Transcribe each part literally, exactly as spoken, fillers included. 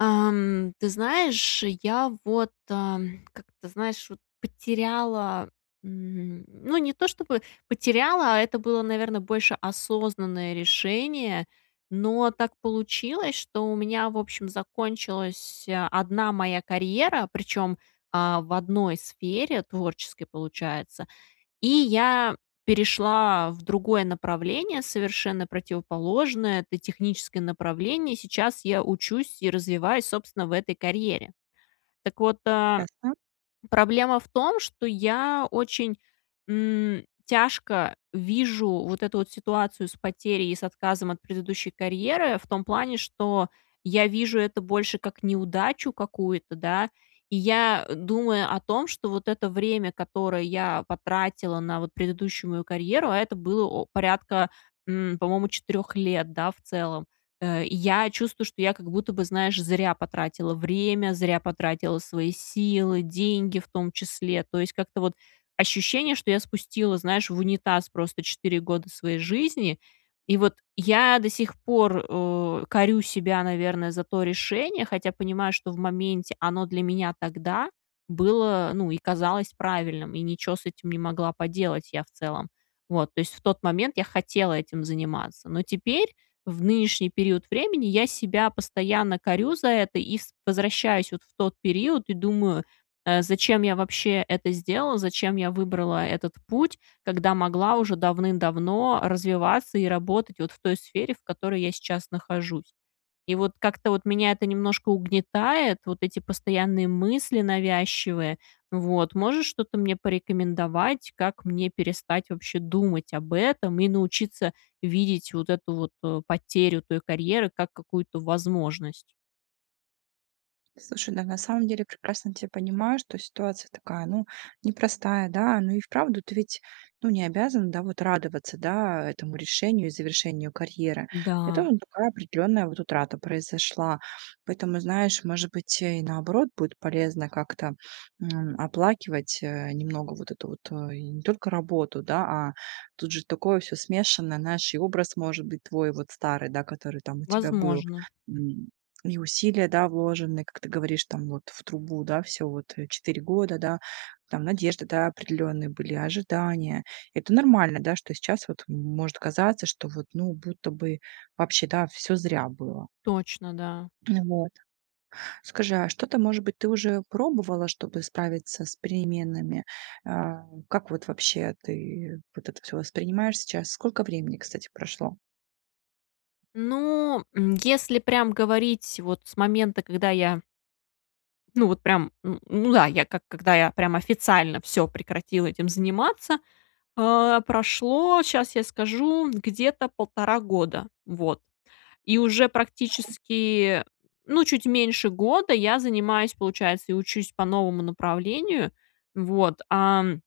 Ам, ты знаешь, я вот, а, как-то, знаешь, вот потеряла, м, ну, не то чтобы потеряла, а это было, наверно, больше осознанное решение. Но так получилось, что у меня, в общем, закончилась, одна моя карьера, причем, а, в одной сфере, творческой, получается. И я перешла в другое направление, совершенно противоположное. Это техническое направление. Сейчас я учусь и развиваюсь, собственно, в этой карьере. Так вот, э, Ясно. проблема в том, что я очень, м, тяжко вижу вот эту вот ситуацию с потерей и с отказом от предыдущей карьеры в том плане, что я вижу это больше как неудачу какую-то, да. И я, думая о том, что вот это время, которое я потратила на вот предыдущую мою карьеру, а это было о порядка, м, по-моему, четырех лет, да, в целом. Э, я чувствую, что я как будто бы, знаешь, зря потратила время, зря потратила свои силы, деньги в том числе. То есть как-то вот ощущение, что я спустила, знаешь, в унитаз просто четыре года своей жизни. И вот я до сих пор, у корю себя, наверное, за то решение, хотя понимаю, что в моменте оно для меня тогда было, ну и казалось правильным, и ничё с этим не могла поделать я в целом. Вот. То есть в тот момент я хотела этим заниматься. Но теперь, в нынешний период времени, я себя постоянно корю за это и с возвращаюсь вот в тот период и думаю, э, зачем я вообще это сделала, зачем я выбрала этот путь, когда могла уже давным-давно развиваться и работать вот в той сфере, в которой я сейчас нахожусь. И вот как-то вот меня это немножко угнетает, вот эти постоянные мысли навязчивые. Вот. Можешь что-то мне порекомендовать, как мне перестать вообще думать об этом и научиться видеть вот эту вот, э, потерю той карьеры как какую-то возможность. Слушай, да, на самом деле, прекрасно тя понимаю, что ситуация такая, ну, непростая, да. Ну, и вправду, ты ведь, ну, не обязана, да, вот радоваться, да, а, этому решению и завершению карьеры. Это Да. вот такая определённая вот утрата произошла. Поэтому, знаешь, может быть, и наоборот будет полезно как-то, м, оплакивать. Э, немного вот эту вот и не только работу, да, а тут же такое всё смешанное. Знаешь, и образ может быть твой вот старый, да, который там у тебя был. Возможно. М, и усилия, да, вложены, как ты говоришь, там вот в трубу. Да, всё вот четыре года, да. Там, надежды, да, определенные были, ожидания. Это нормально, да, что сейчас вот, м, может казаться, что вот, ну, будто бы вообще, да, всё зря было. Точно, да. Вот. Скажи, а что-то, может быть, ты уже пробовала, чтобы справиться с переменами? А, как вот вообще ты вот это всё воспринимаешь сейчас? Сколько времени, кстати, прошло? Ну, м, если прям говорить вот с момента, когда я ну, вот прям, м, ну да, я как когда я прям официально всё прекратила этим заниматься. А, прошло, щас я скажу, где-то полтора года. Вот. И уже практически, ну, чуть меньше года я занимаюсь, получается, и учусь по новому направлению. Вот, ам,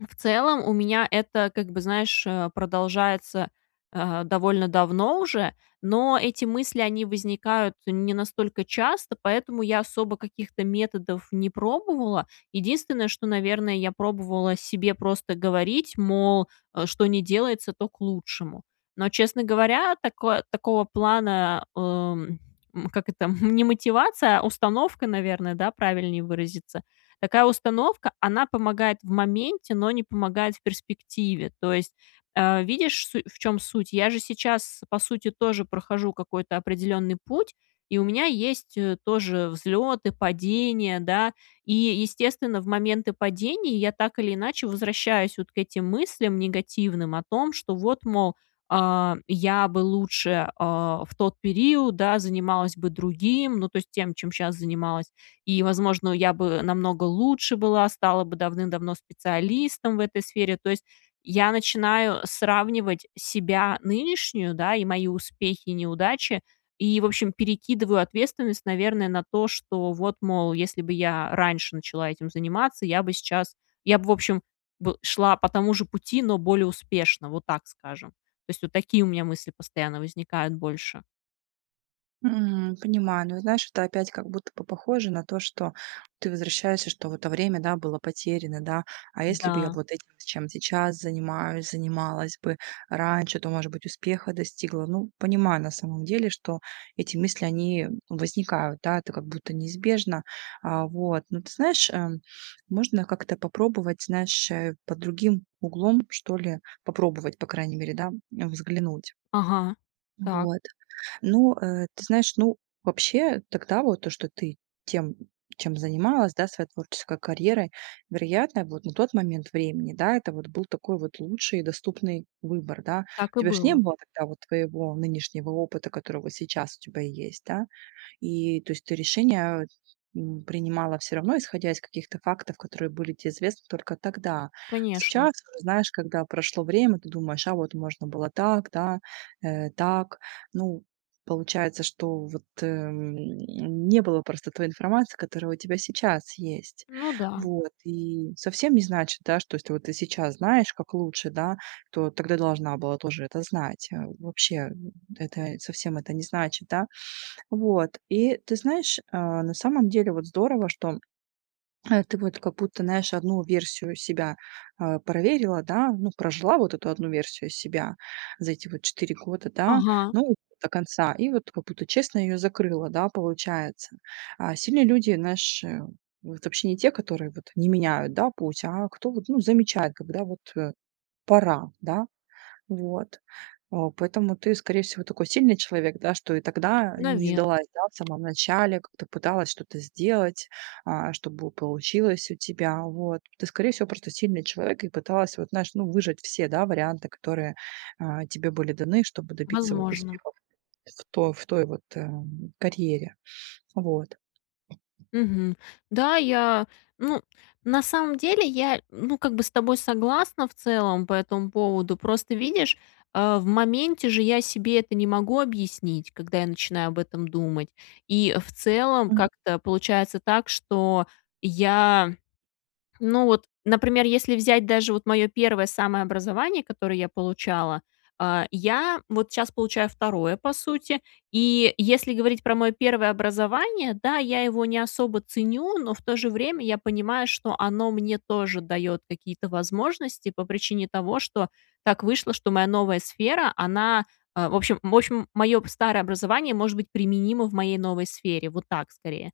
в целом, у меня это, как бы, знаешь, э, продолжается, э, довольно давно уже. Но эти мысли, они возникают не настолько часто. Поэтому я особо каких-то методов не пробовала. Единственное, что, наверное, я пробовала себе просто говорить, мол, э, что ни делается, то к лучшему. Но, честно говоря, тако такого плана, эм, м, как это, м, не мотивация, а установка, наверное, да, правильнее выразиться. Такая установка, она помогает в моменте, но не помогает в перспективе. То есть, э, видишь су в чём суть. Я же сейчас по сути тоже прохожу какой-то определенный путь и у меня есть, э, тоже взлеты, падения. Да. И естественно в моменты падения я так или иначе возвращаюсь вот к этим мыслям негативным. О том, что вот, мол, а, я бы лучше, а, в тот период, да, занималась бы другим. Ну, то есть тем, чем щас занималась, и, возможно, я бы намного лучше была. Стала бы давным-давно специалистом в этой сфере. То есть, я начинаю сравнивать себя нынешнюю, да, и мои успехи и неудачи. И, в общем, перекидываю ответственность, наверное, на то, что вот, мол, если бы я раньше начала этим заниматься, я бы сейчас я бы, в общем б шла по тому же пути, но более успешно, вот так скажем. То есть, вот такие у меня мысли постоянно возникают больше. Мгм, понимаю, но знаешь, это опять как будто бы похоже на то, что ты возвращаешься, что в это время было потеряно, да. А если бы я Да. вот этим, чем сейчас занимаюсь, занималась бы раньше, то, может быть, успеха достигла. Ну, понимаю, на самом деле, что эти мысли, они возникают, да. Это как будто неизбежно, а, вот. Но ты знаешь, эм, можно как-то попробовать, знаешь, э, под другим углом, что ли, попробовать, по крайней мере, да, взглянуть. Ага, так. Вот, ну, э, ты знаешь, ну, вообще тогда вот то, что ты тем, чем занималась, да, своей творческой карьерой. Вероятно, вот на тот момент времени, да, это вот был такой вот лучший и доступный выбор, да. Так У и тебя же не было. было вот твоего нынешнего опыта, который вот сейчас у тебя есть, да. И, то есть ты решение, м, принимала всё равно исходя из каких-то фактов, которые были тебе известны только тогда. Конечно. Сейчас, знаешь, когда прошло время, ты думаешь: "А вот можно было так, да, э, так". Ну, получается, что вот, э, м, не было просто той информации, которая у тебя сейчас есть. Ну да. Вот. И совсем не значит, да, что если вот ты сейчас знаешь, как лучше, да, то тогда должна была тоже это знать. Вообще это совсем это не значит, да. Вот. И ты знаешь, а, на самом деле, вот здорово, что, э, ты вот как будто, знаешь, одну версию себя, а, проверила, да, ну, прожила вот эту одну версию себя за эти вот четыре года, да, Ага. ну, до конца. И вот как будто честно ее закрыла, да, получается. А сильные люди, знаешь, э, вот вообще не те, которые вот не меняют, да, путь, а кто вот, ну, замечает, когда вот, э, пора, да. Вот. Э, поэтому ты, скорее всего, такой сильный человек, да, что и тогда не Наве сдалась, да, в самом начале, как-то пыталась что-то сделать, а, чтобы получилось у тебя. Вот. Ты, скорее всего, просто сильный человек и пыталась, вот, знаешь, ну, выжать все, да, варианты, которые, а, тебе были даны, чтобы добиться вот Возможно. успехов в той, в той вот, э, карьере. Вот. Мгм. Да, я, ну, на самом деле, я, ну, как бы с тобой согласна в целом по этому поводу. Просто, видишь, э, в моменте же я себе это не могу объяснить, когда я начинаю об этом думать. И в целом Мгм. как-то получается так, что я, ну, вот, например, если взять даже вот мое первое самое образование, которое я получала, а, я вот щас получаю второе, по сути. И если говорить про мое первое образование, да, я его не особо ценю. Но в то же время я понимаю, что оно мне тоже дает какие-то возможности по причине того, что так вышло, что моя новая сфера, она, э, в общем в общем, мое старое образование может быть применимо в моей новой сфере, вот так, скорее.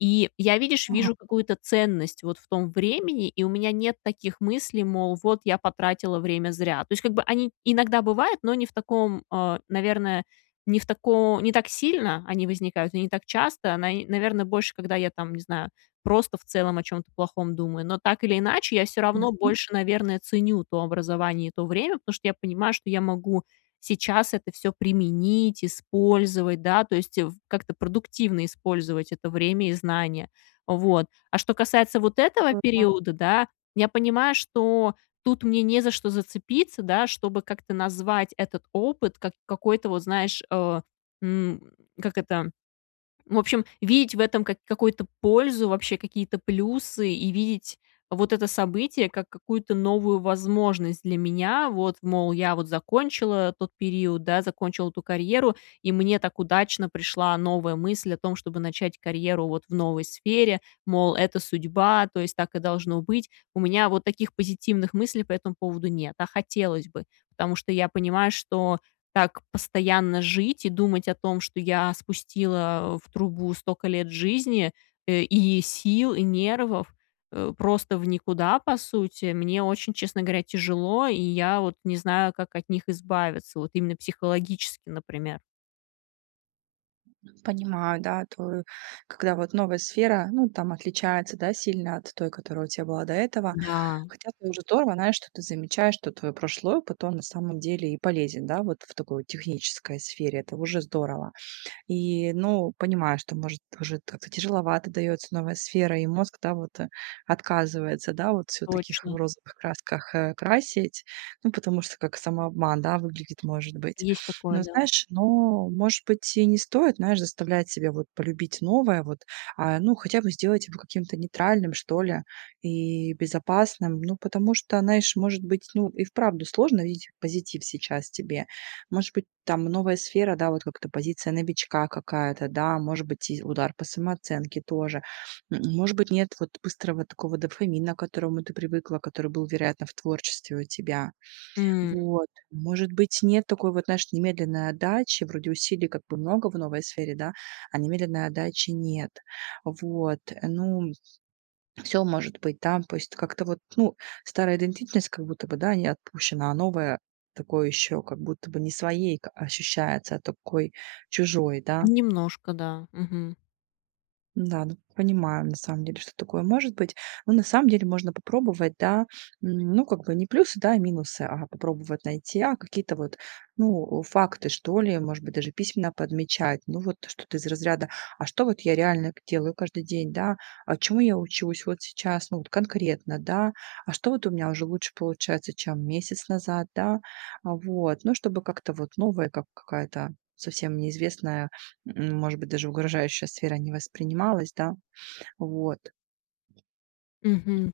И я, видишь, Ага. вижу какую-то ценность вот в том времени, и у меня нет таких мыслей, мол: "Вот, я потратила время зря". То есть, как бы, они иногда бывают, но не в таком, а, наверное, не в тако не так сильно они возникают и не так часто. Наи наверное, больше, когда я там, не знаю, просто в целом о чем-то плохом думаю, но так или иначе я всё равно Ясно. больше, наверное, ценю то образование и то время. Потому что я понимаю, что я могу сейчас это всё применить, использовать, да, то есть в как-то продуктивно использовать это время и знания, вот. А что касается вот [unintelligible] . этого периода, да, я понимаю, что тут мне не за что зацепиться, да, чтобы как-то назвать этот опыт как какой-то, вот знаешь, э, м, как это, в общем, видеть в этом как какую-то пользу, вообще какие-то плюсы и видеть вот это событие как какую-то новую возможность для меня, вот. Мол, я вот закончила тот период, да, закончила ту карьеру, и мне так удачно пришла новая мысль о том, чтобы начать карьеру вот в новой сфере, мол: "Это судьба, то есть так и должно быть". У меня вот таких позитивных мыслей по этому поводу нет, а хотелось бы. Потому что я понимаю, что так постоянно жить и думать о том, что я спустила в трубу столько лет жизни, э, и сил, и нервов, э, просто в никуда, по сути. Мне очень, честно говоря, тяжело, и я вот не знаю, как от них избавиться, вот именно психологически, например. Понимаю, да, твою когда вот новая сфера, ну, там отличается, да, сильно от той, которая у тя была до этого. Да. Хотя тоже здорово, знаешь, что ты замечаешь, что твой прошлый опыт, он, на самом деле, и полезен, да, вот в такой технической сфере. Это уже здорово. И, ну, понимаю, что, может, уже как-то тяжеловато дается новая сфера, и мозг, да, вот, э, отказывается, да, вот всё в таких Точно. розовых красках, э, красить. Ну, потому что как самообман, да, выглядит, может быть. Есть такое, Но, да. знаешь, ну, может быть, и не стоит, знаешь, заставлять себя вот полюбить новое вот, а, ну, хотя бы сделать его каким-то нейтральным, что ли, и безопасным. Ну, потому что, знаешь, может быть, ну, и вправду сложно видеть позитив сейчас тебе. Может быть, там новая сфера, да, вот как-то позиция новичка какая-то, да, может быть, и удар по самооценке тоже. М может быть, нет вот быстрого такого дофамина, к которому ты привыкла, который был, вероятно, в творчестве у тебя. М. Вот. Может быть, нет такой вот, знаешь, немедленной отдачи. Вроде усилий как бы много в новой сфере, да, а немедленной отдачи нет. Вот. Ну, всё может быть там. То есть как-то вот, ну, старая идентичность как будто бы, да, не отпущена, а новая такой ещё как будто бы не своей ка ощущается, а такой чужой, да. Немножко, да, мгм. Да, ну, т понимаем, на самом деле, что такое может быть. Ну, на самом деле, можно попробовать, да, ну, как бы не плюсы, да, а минусы, а, попробовать найти, а какие-то вот, ну, факты, что ли, может быть, даже письменно подмечать. Ну, вот что-то из разряда: а что вот я реально к делаю каждый день, да, а чему я учусь вот сейчас, ну, вот конкретно, да, а что вот у меня уже лучше получается, чем месяц назад, да. Вот. Ну, чтобы как-то вот новая, как какая-то совсем неизвестная, может быть, даже угрожающая сфера не воспринималась, да. Вот. Мгм.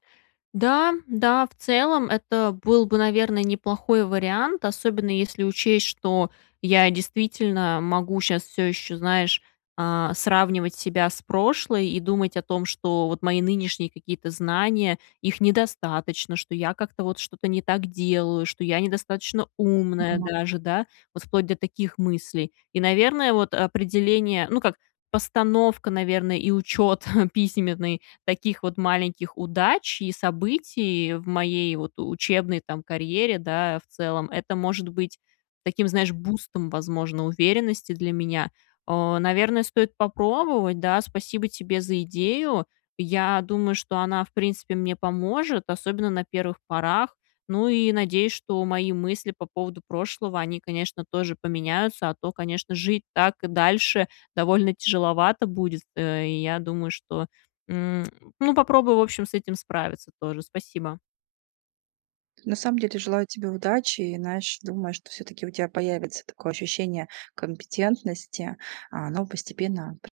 Да, да, в целом, это был бы, наверно, неплохой вариант, особенно если учесть, что я действительно могу щас всё еще, знаешь, э, сравнивать себя с прошлой и думать о том, что вот мои нынешние какие-то знания, их недостаточно, что я как-то вот что-то не так делаю, что я недостаточно умная Понимаю. даже, да, вот вплоть до таких мыслей. И, наверное, вот определение, ну как, постановка, наверное, и учет письменный таких вот маленьких удач и событий в моей вот учебной там карьере, да, в целом, это может быть таким, знаешь, бустом, возможно, уверенности для меня. Э, наверно, стоит попробовать, да. Спасибо тебе за идею. Я думаю, что она, в принципе, мне поможет, особенно на первых порах. Ну и надеюсь, что мои мысли по поводу прошлого, они, конечно, тоже поменяются. А то, конечно, жить так и дальше довольно тяжеловато будет, э, и я думаю, что, м, ну, попробую, в общем, с этим справиться тоже. Спасибо. На самом деле желаю тебе удачи. И знаешь, думаю, что всё-таки у тебя появится такое ощущение компетентности, оно постепенно п